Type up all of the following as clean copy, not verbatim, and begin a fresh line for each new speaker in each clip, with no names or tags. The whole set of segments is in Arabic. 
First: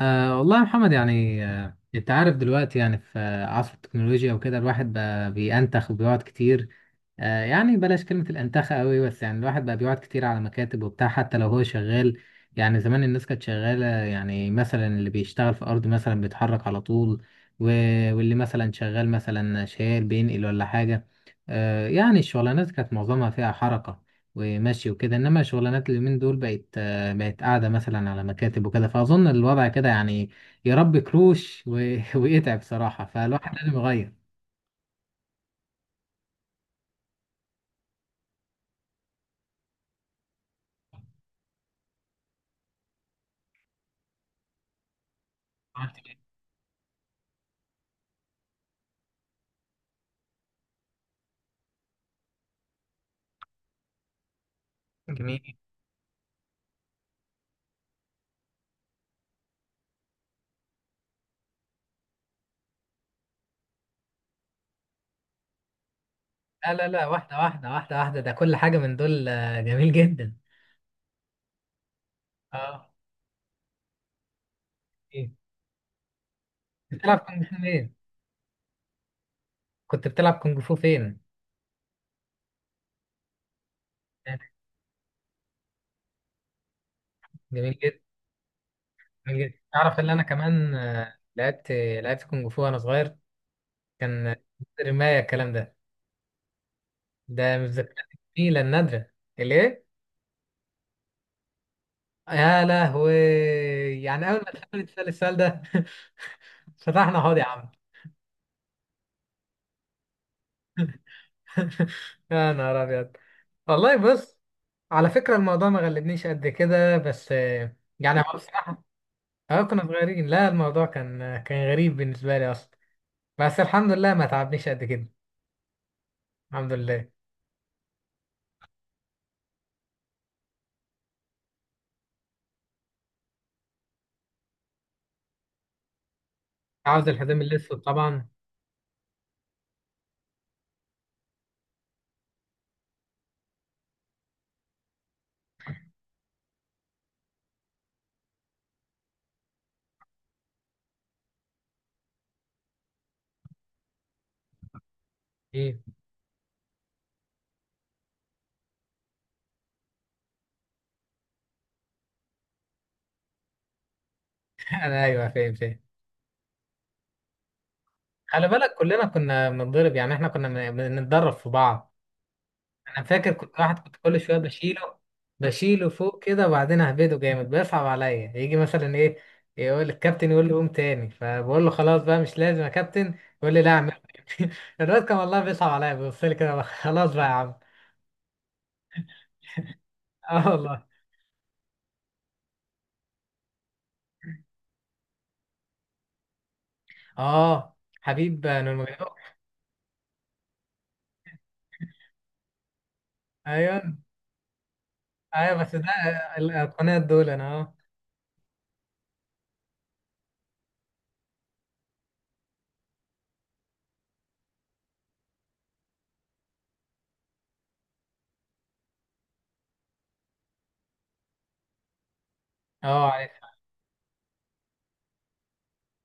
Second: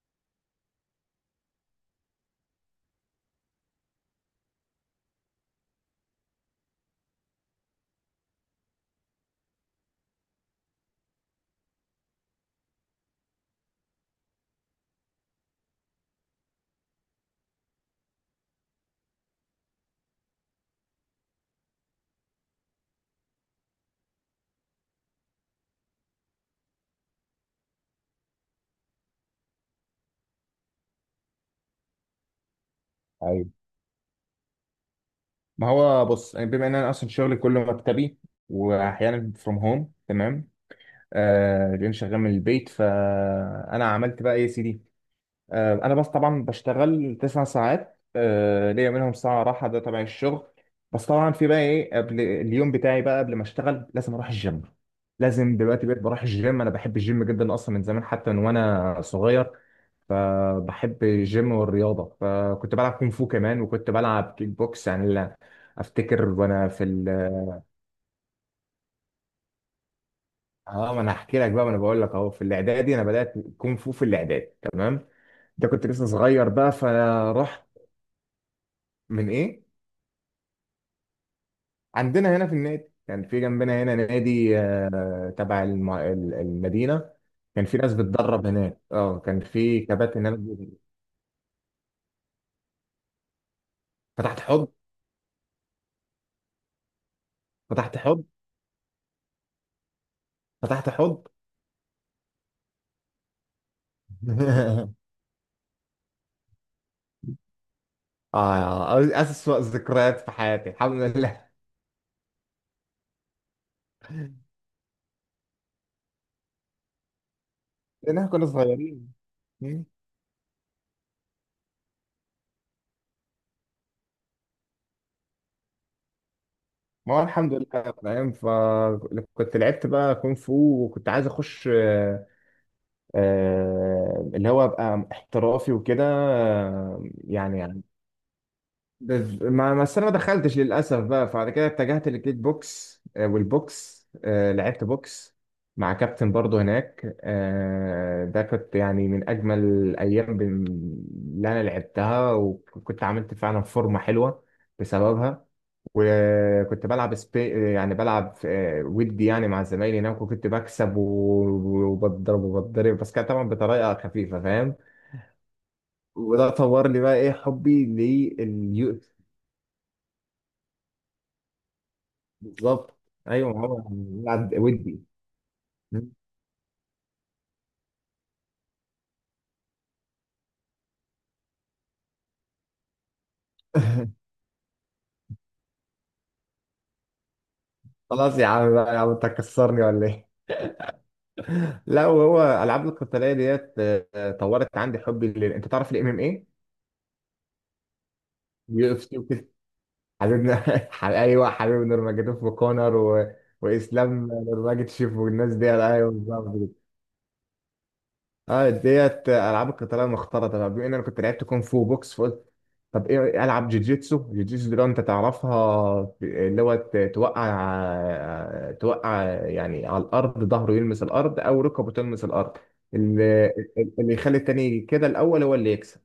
والله يا محمد، يعني انت عارف دلوقتي، يعني في عصر التكنولوجيا وكده الواحد بقى بينتخ وبيقعد كتير. يعني بلاش كلمة الانتخة قوي، بس يعني الواحد بقى بيقعد كتير على مكاتب وبتاع حتى لو هو شغال. يعني زمان الناس كانت شغالة، يعني مثلا اللي بيشتغل في أرض مثلا بيتحرك على طول و- واللي مثلا شغال مثلا شايل بينقل ولا حاجة. يعني الشغلانات كانت معظمها فيها حركة ومشي وكده، إنما شغلانات اليومين دول بقت، بقت قاعدة مثلا على مكاتب وكده، فأظن الوضع كده يعني يربي كروش ويتعب صراحة،
ايوه.
فالواحد لازم يغير.
ما هو بص، يعني بما ان انا اصلا شغلي كله مكتبي، واحيانا فروم هوم. تمام، لان شغال من البيت. فانا عملت بقى ايه يا سيدي؟ انا
عملت
بس
إيه؟
طبعا بشتغل 9 ساعات، ليا منهم ساعه راحه. ده تبع الشغل. بس طبعا في بقى ايه قبل اليوم بتاعي، بقى قبل ما اشتغل لازم اروح الجيم.
جميل.
دلوقتي بقيت بروح الجيم. انا بحب الجيم جدا اصلا من زمان، حتى من وانا صغير. فبحب الجيم والرياضة. فكنت بلعب كونغ فو كمان، وكنت بلعب كيك بوكس، لا افتكر وانا
لا
في
لا لا، واحدة واحدة واحدة واحدة، ده كل حاجة من دول جميل جدا.
اه، ما انا هحكي لك بقى. ما انا بقول لك اهو، في
اه.
الاعدادي انا بدأت كونغ فو في الاعدادي. تمام،
ايه.
ده كنت لسه صغير بقى،
بتلعب كونج فو
فرحت
فين؟
من ايه؟
كنت بتلعب كونج فو فين؟
عندنا هنا في النادي، كان في جنبنا هنا نادي، تبع المدينة. كان في
جميل
ناس
جدا.
بتدرب هناك، اه كان
جميل جدا.
في
تعرف ان انا
كباتن هناك.
كمان لعبت، لعبت كونج فو وانا صغير. كان
فتحت حب،
رماية الكلام ده، ده من
فتحت
الذكريات
حب،
الجميلة النادرة. ليه؟
فتحت حب.
يا لهوي، يعني اول ما اتقابلت السؤال ده فتحنا حوض يا عم.
اه اسوأ ذكريات في حياتي الحمد لله.
يا نهار ابيض. والله بص، على فكره الموضوع ما غلبنيش قد كده، بس
لان
يعني
احنا
هو
كنا
بصراحه.
صغيرين.
اه
مم.
كنا صغيرين، لا الموضوع كان غريب بالنسبه لي اصلا، بس الحمد لله ما تعبنيش قد كده، الحمد لله.
ما هو الحمد لله، فاهم؟ فكنت لعبت بقى كونغ فو، وكنت عايز اخش اللي هو ابقى احترافي وكده،
عاوز الحزام الاسود طبعا.
بس انا ما دخلتش للاسف بقى. فبعد كده اتجهت للكيك بوكس والبوكس، لعبت بوكس مع كابتن برضه هناك. ده كنت يعني من اجمل الايام اللي انا لعبتها، وكنت عملت فعلا فورمه حلوه بسببها.
ايه.
وكنت بلعب سبي، يعني بلعب، ودي يعني مع زمايلي هناك، وكنت بكسب وبضرب وبضرب، بس كانت طبعا بطريقه خفيفه، فاهم؟
انا ايوه فاهم فاهم.
وده طور لي بقى ايه حبي.
خلي بالك كلنا كنا بنتضرب، يعني احنا كنا بنتدرب في بعض.
بالظبط.
انا فاكر
ايوه،
كنت
ما
واحد
هو
كنت كل شويه
قاعد
بشيله،
ودي.
بشيله فوق كده، وبعدين اهبده جامد، بيصعب عليا يجي مثلا ايه يقول الكابتن، يقول لي قوم تاني، فبقول له خلاص بقى مش لازم يا كابتن، يقول لي لا اعمل الواد كان والله بيصعب عليا بيبص لي كده خلاص بقى يا عم.
خلاص يا عم بقى، يا عم انت هتكسرني ولا ايه؟
اه والله.
لا، وهو العاب القتاليه ديت طورت عندي حبي لل... انت تعرف الام ام ايه؟
اه حبيب نور
يو اف سي
مجدوح.
وكده، حبيبنا ايوه، حبيب نورماجيتوف وكونر و...
ايوه.
واسلام نورماجيتشيف والناس
ايوه
دي.
بس ده
ايوه بالظبط.
القناة دول انا. اه.
اه، ديت العاب القتاليه المختلطه بقى. بما ان انا كنت لعبت كونغ فو بوكس، فقلت طب ايه العب جوجيتسو. جوجيتسو دي لو انت تعرفها، اللي هو توقع توقع يعني على الارض، ظهره يلمس الارض او ركبه تلمس الارض.
اه عارف.
اللي, اللي يخلي التاني كده الاول هو اللي يكسب.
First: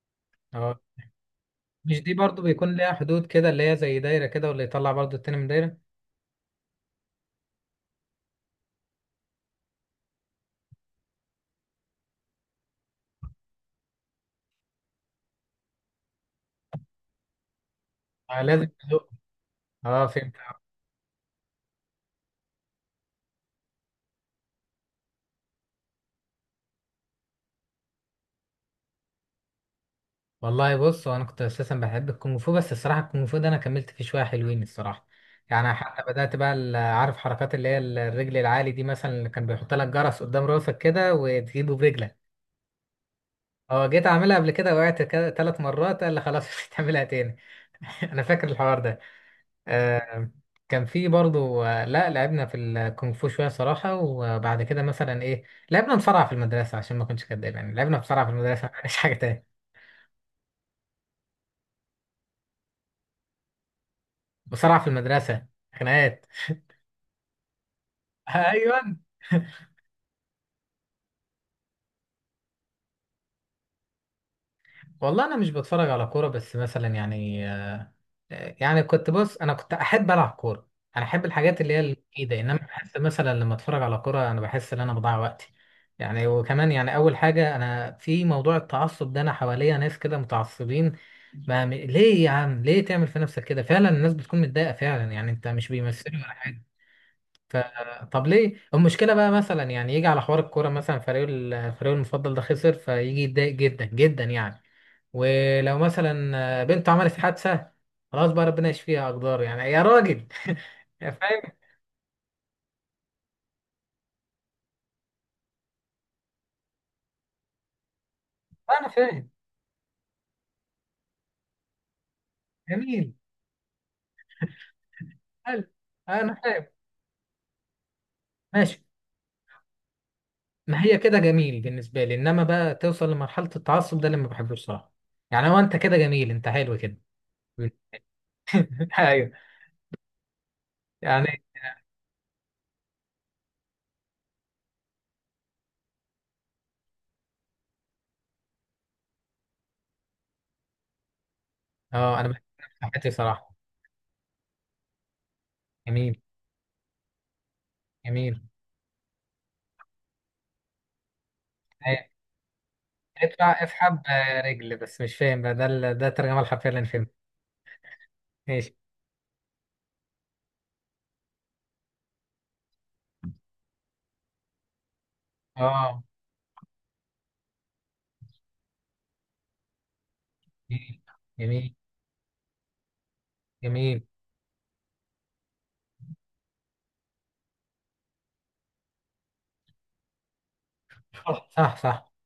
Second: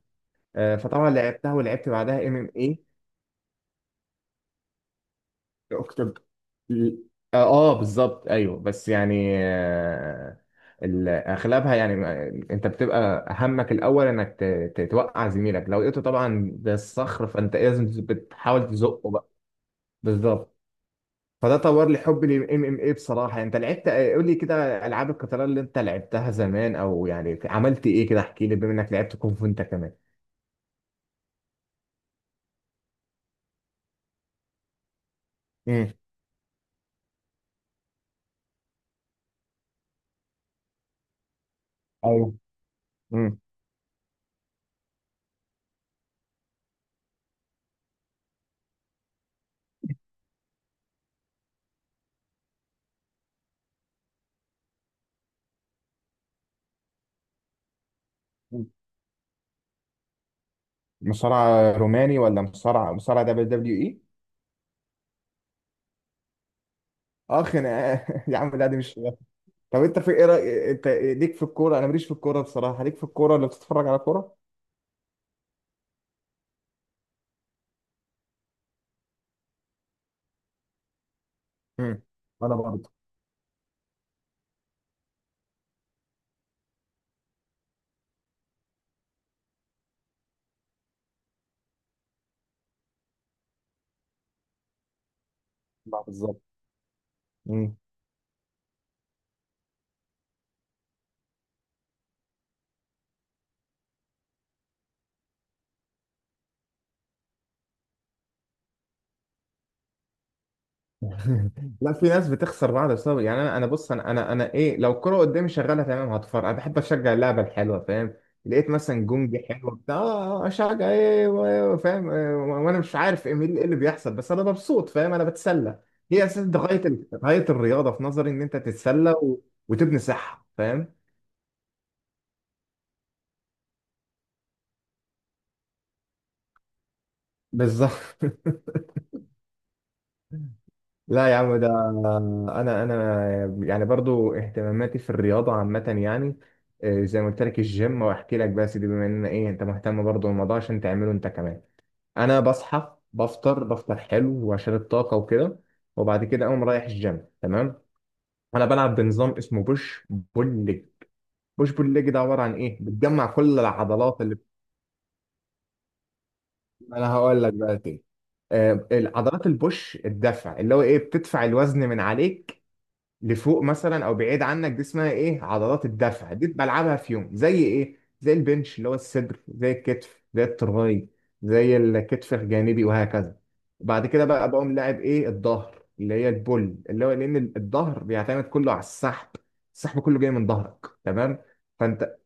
اه
فطبعا لعبتها، ولعبت
مش دي
بعدها ام
برضو بيكون
ام.
ليها حدود كده، اللي هي زي دايره كده، واللي يطلع برضو التاني من دايره.
اكتب. اه بالظبط. ايوه، بس يعني، اغلبها يعني انت بتبقى همك الاول انك توقع زميلك. لو لقيته طبعا بالصخر، فانت لازم
آه لازم
بتحاول
تزق.
تزقه بقى.
اه فهمت.
بالظبط. فده طور لي حبي للام ام اي. بصراحه انت لعبت، قول لي كده، العاب القتال اللي انت لعبتها زمان، او يعني عملت ايه كده، احكي لي بما انك لعبت كونغ فو انت كمان.
والله بص، هو انا كنت اساسا بحب الكونغ فو، بس الصراحه الكونغ فو ده انا كملت فيه شويه حلوين الصراحه، يعني
امم.
حتى بدات بقى عارف حركات اللي هي الرجل العالي دي مثلا، اللي كان بيحط لك جرس قدام راسك كده وتجيبه برجلك.
ايوه. امم.
اه جيت اعملها قبل كده وقعت كده ثلاث مرات، قال لي خلاص مش هتعملها تاني. انا فاكر الحوار ده. آه كان في برضو لا لعبنا في الكونغ فو شويه صراحه، وبعد كده مثلا ايه لعبنا مصارعه في المدرسه عشان ما كنتش كداب، يعني لعبنا مصارعه في المدرسه مش حاجه تاني.
مصارع روماني، ولا مصارع مصارع دبليو دبليو اي؟
مصارعه في المدرسه، خناقات.
اه خناقات. يا عم لا، دي مش
ايوه.
خناقات. طب انت في ايه رأي، انت ليك في الكوره؟ انا ماليش في الكوره بصراحه. ليك في الكوره، اللي بتتفرج على كوره؟
والله انا مش بتفرج على كوره، بس مثلا يعني كنت، بص انا كنت احب العب كوره، انا احب الحاجات اللي هي
امم.
الايده،
انا
انما
برضه.
بحس مثلا لما اتفرج على كوره انا بحس ان انا بضيع وقتي يعني. وكمان يعني اول حاجه، انا في موضوع التعصب ده انا حواليا ناس كده متعصبين، ما ليه يا عم، ليه تعمل في نفسك كده، فعلا الناس بتكون متضايقه فعلا، يعني انت مش
لا
بيمثلوا ولا
بالظبط.
حاجه. ف...
مم.
طب ليه المشكله بقى، مثلا يعني يجي على حوار الكوره مثلا، فريقه فريقه المفضل ده خسر، فيجي يتضايق جدا جدا يعني، ولو مثلا بنته عملت حادثه خلاص بقى ربنا يشفيها، اقدار يعني يا راجل. يا فاهم.
لا، في ناس بتخسر بعض بسبب، يعني انا بص، انا ايه، لو الكوره قدامي شغاله تمام هتفرج، انا بحب اشجع اللعبه الحلوه، فاهم؟ لقيت
انا
مثلا
فاهم.
جونج حلو بتاع، اشجع ايه و- إيه، فاهم؟ وانا مش
جميل.
عارف ايه إيه اللي بيحصل، بس انا مبسوط، فاهم؟ انا
حلو.
بتسلى. هي
انا
اساس ده
فاهم.
غايه غايه الرياضه في نظري، ان انت
ماشي.
تتسلى و... وتبني صحه،
ما
فاهم؟
هي كده جميل بالنسبه لي، انما بقى توصل لمرحله التعصب ده اللي ما بحبوش صراحه، يعني هو انت كده جميل، انت حلو كده.
بالظبط.
ايوه.
لا يا
يعني.
عم ده، انا يعني برضو اهتماماتي في الرياضه عامه يعني، زي ما قلت لك الجيم، واحكي لك بس دي بما ان ايه انت مهتم برضو بالموضوع عشان تعمله انت كمان.
اه انا
انا
بحب
بصحى
حياتي صراحه.
بفطر، بفطر حلو وعشان الطاقه وكده.
جميل.
وبعد كده اقوم رايح الجيم. تمام،
جميل.
انا بلعب بنظام اسمه بوش بول ليج. بوش بول ليج ده عباره عن ايه؟ بتجمع
اطلع
كل
افحم
العضلات اللي
رجل، بس مش فاهم بقى ده ده الترجمة الحرفية اللي انا
انا
فهمتها.
هقول لك بقى ايه.
ماشي.
العضلات البوش الدفع، اللي هو ايه بتدفع الوزن من عليك لفوق مثلا او بعيد عنك. دي اسمها ايه؟ عضلات
اه.
الدفع. دي بلعبها في يوم زي ايه، زي البنش اللي هو الصدر، زي الكتف، زي
جميل.
التراي،
جميل.
زي الكتف الجانبي، وهكذا.
جميل.
بعد كده بقى بقوم لاعب ايه، الظهر اللي هي البول، اللي هو لان الظهر بيعتمد كله على السحب. السحب كله جاي من ظهرك. تمام،
صح صح صح.
فانت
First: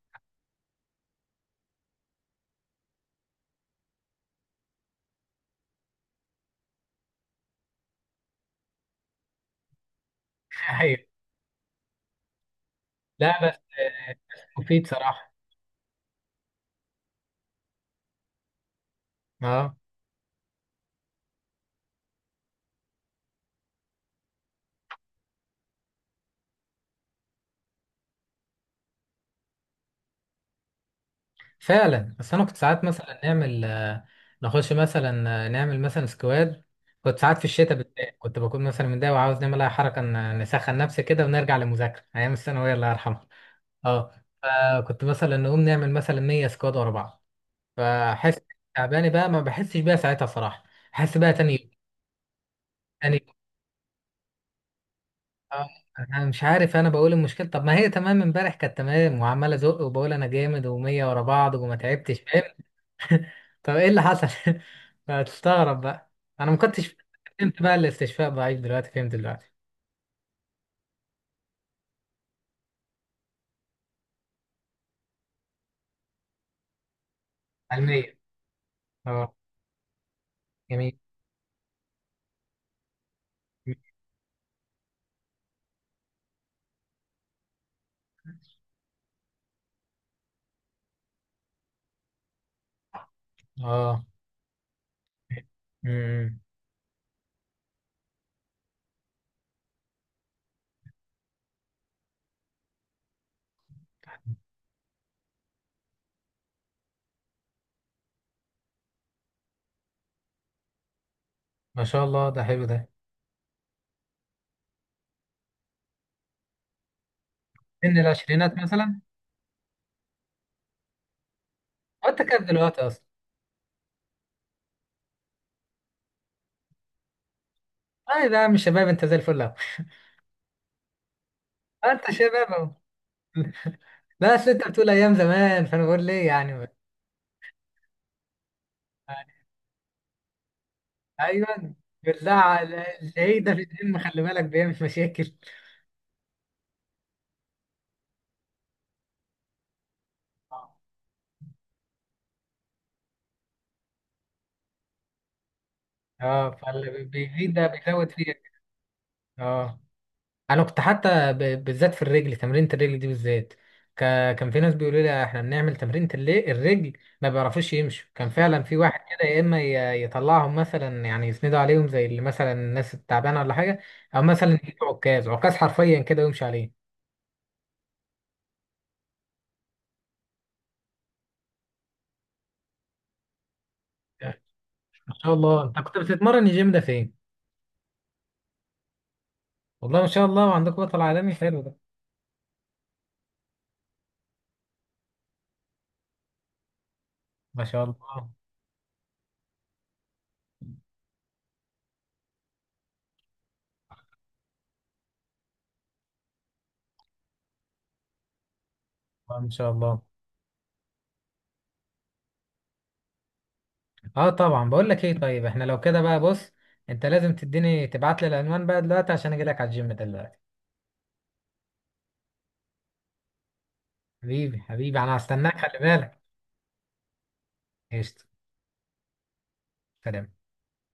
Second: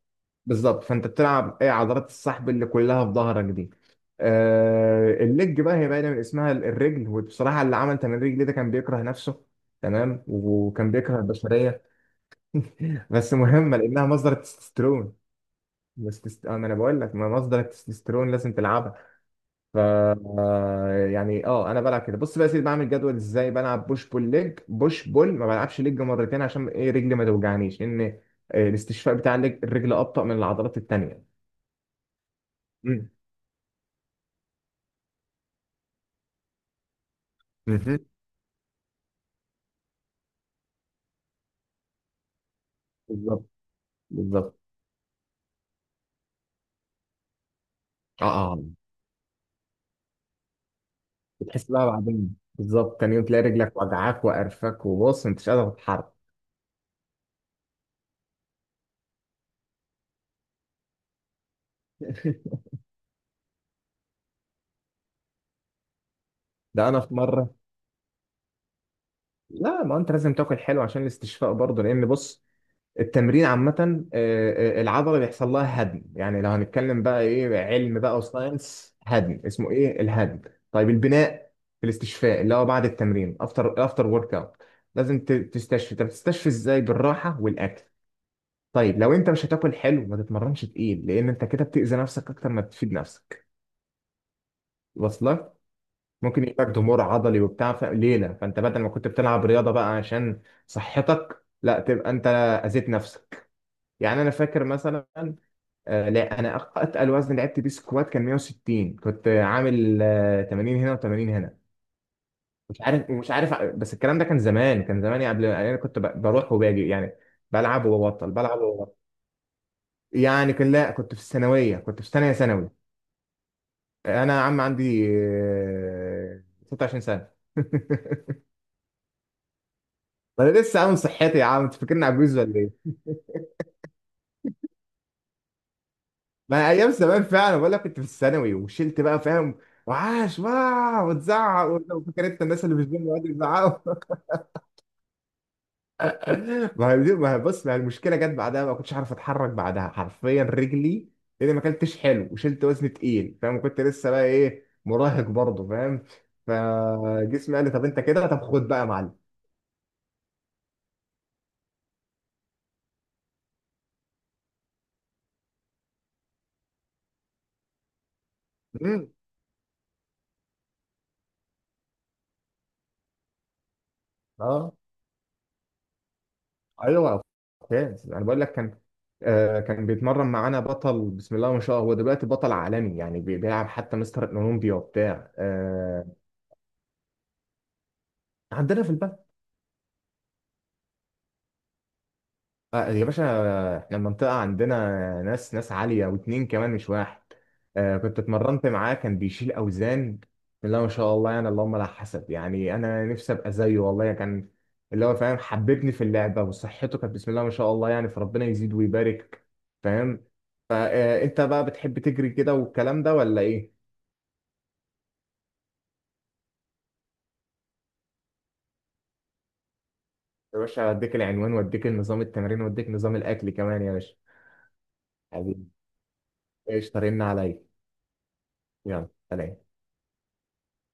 بالظبط، فانت بتلعب ايه، عضلات السحب اللي كلها في ظهرك دي. آه، الليج بقى هي باينه من اسمها، الرجل. وبصراحه اللي عمل تمرين الرجل ده كان بيكره نفسه، تمام، وكان
ايوه.
بيكره البشريه. بس
لا بس
مهمه لانها مصدر
بس مفيد
التستوستيرون.
صراحة.
انا بقول لك ما مصدر التستوستيرون لازم تلعبها.
اه
ف آه، يعني اه انا بلعب كده. بص بقى يا سيدي، بعمل جدول ازاي، بلعب بوش بول ليج، بوش بول، ما بلعبش ليج مرتين عشان ايه، رجلي ما توجعنيش، لان الاستشفاء بتاع الرجل ابطأ من العضلات التانيه.
فعلا، بس انا كنت ساعات مثلا نعمل نخش مثلا نعمل مثلا سكواد، كنت ساعات في الشتاء
مم.
بالذات كنت بكون مثلا متضايق وعاوز نعمل اي حركة نسخن نفسي كده ونرجع للمذاكرة ايام الثانوية الله يرحمها.
بالظبط.
اه
بالظبط.
فكنت مثلا نقوم نعمل مثلا 100 سكواد ورا بعض،
اه
فاحس
اه آه.
تعبانه بقى ما بحسش بيها ساعتها صراحه، احس بقى تاني يوم.
بتحس بقى بعدين، بالظبط، تاني
تاني
يوم
يوم،
تلاقي رجلك وجعاك وقرفك، وبص انت مش
آه،
قادر تتحرك.
انا مش عارف، انا بقول المشكله، طب ما هي تمام امبارح كانت تمام، وعمال ازق وبقول انا جامد ومية ورا بعض وما تعبتش، فاهم. طب ايه اللي حصل؟ فتستغرب بقى، انا ما
ده
كنتش
انا في مره،
فهمت بقى الاستشفاء ضعيف دلوقتي، فهمت دلوقتي.
لا ما انت لازم تاكل حلو عشان الاستشفاء برضه. لان بص، التمرين عامه، العضله بيحصل لها هدم. يعني لو هنتكلم بقى ايه، علم
علميا.
بقى وساينس،
اه.
هدم، اسمه ايه الهدم؟ طيب
جميل.
البناء، في الاستشفاء، اللي هو بعد التمرين، افتر افتر ورك اوت، لازم تستشفي. طب تستشفي ازاي؟ بالراحه والاكل. طيب لو انت مش هتاكل حلو ما تتمرنش تقيل، لان انت كده بتأذي نفسك اكتر ما بتفيد نفسك.
اه.
واصلك
امم.
ممكن يجيلك ضمور عضلي وبتاع في ليله. فانت بدل ما كنت بتلعب رياضه بقى عشان صحتك، لا تبقى انت اذيت نفسك. يعني انا فاكر مثلا، آه، لا انا اتقل وزن لعبت بيه سكوات كان 160، كنت عامل 80 هنا و80 هنا،
ما شاء الله ده حلو
مش
ده.
عارف مش عارف بس الكلام ده كان زمان، كان زمان، يعني قبل يعني انا كنت بروح وباجي، يعني بلعب
سن
وببطل،
العشرينات
بلعب
مثلا.
وببطل. يعني كان، لا كنت في الثانويه، كنت في
وانت
ثانيه
كام
ثانوي.
دلوقتي اصلا؟
انا يا عم عندي 26 سنه.
اه ده يا عم شباب، انت زي الفل اهو.
انا لسه عامل صحتي يا عم، انت فاكرني
انت
عجوز ولا
شباب،
ايه؟
لا اصل انت بتقول ايام زمان فانا بقول ليه يعني.
ما ايام زمان فعلا بقول لك كنت في الثانوي، وشلت بقى،
يعني.
فاهم؟ وعاش واو، وتزعق
ايوه.
وفاكر انت
بالله
الناس اللي في الجيم يقعدوا
العيد ده في
يزعقوا.
الدم، خلي بالك بيعمل مشاكل.
ما هي بص، ما هي المشكله جت بعدها، ما كنتش عارف اتحرك بعدها حرفيا، رجلي لاني ما اكلتش حلو وشلت وزن تقيل، فاهم؟ كنت لسه بقى ايه، مراهق برضه، فاهم؟
اه فاللي بيزيد
فجسمي قال
ده
لي طب انت
بيزود
كده،
فيك.
طب خد بقى يا معلم.
اه انا كنت حتى بالذات في الرجل، تمرينة الرجل دي بالذات كان في ناس بيقولوا لي احنا بنعمل تمرينة الرجل ما بيعرفوش يمشوا، كان فعلا في واحد
مم.
كده يا اما يطلعهم مثلا يعني يسندوا عليهم زي اللي مثلا الناس التعبانه ولا حاجه، او مثلا
اه.
يجيب عكاز، عكاز حرفيا كده ويمشي عليه.
ايوه، ممتاز. انا بقول لك كان آه، كان بيتمرن معانا بطل، بسم الله ما شاء الله، هو دلوقتي بطل عالمي يعني، بيلعب حتى مستر اولمبيا
ما
وبتاع
شاء الله، انت كنت
آه.
بتتمرن الجيم ده فين؟
عندنا في البلد.
والله ما شاء الله عندكم بطل عالمي، حلو ده.
آه، يا باشا، احنا المنطقة عندنا ناس، ناس عالية، واتنين كمان مش واحد.
ما شاء
آه، كنت
الله.
اتمرنت معاه، كان بيشيل أوزان، لا ما شاء الله يعني، اللهم لا حسب، يعني أنا نفسي أبقى زيه والله. يعني كان اللي هو فاهم حببني في اللعبة، وصحته كانت بسم الله ما شاء الله يعني، فربنا يزيد ويبارك،
ما شاء الله.
فاهم؟ فأنت بقى بتحب تجري كده والكلام ده ولا إيه؟
اه طبعا، بقول لك ايه، طيب احنا لو كده بقى بص، انت لازم تديني، تبعت لي العنوان بقى دلوقتي عشان اجي لك على الجيم دلوقتي.
يا باشا أديك العنوان، وأديك النظام التمرين، وأديك نظام الأكل كمان يا باشا.
حبيبي حبيبي، انا هستناك
حبيبي،
خلي بالك.
إيش طارينا عليا.
قشطة.
يلا سلام.
سلام.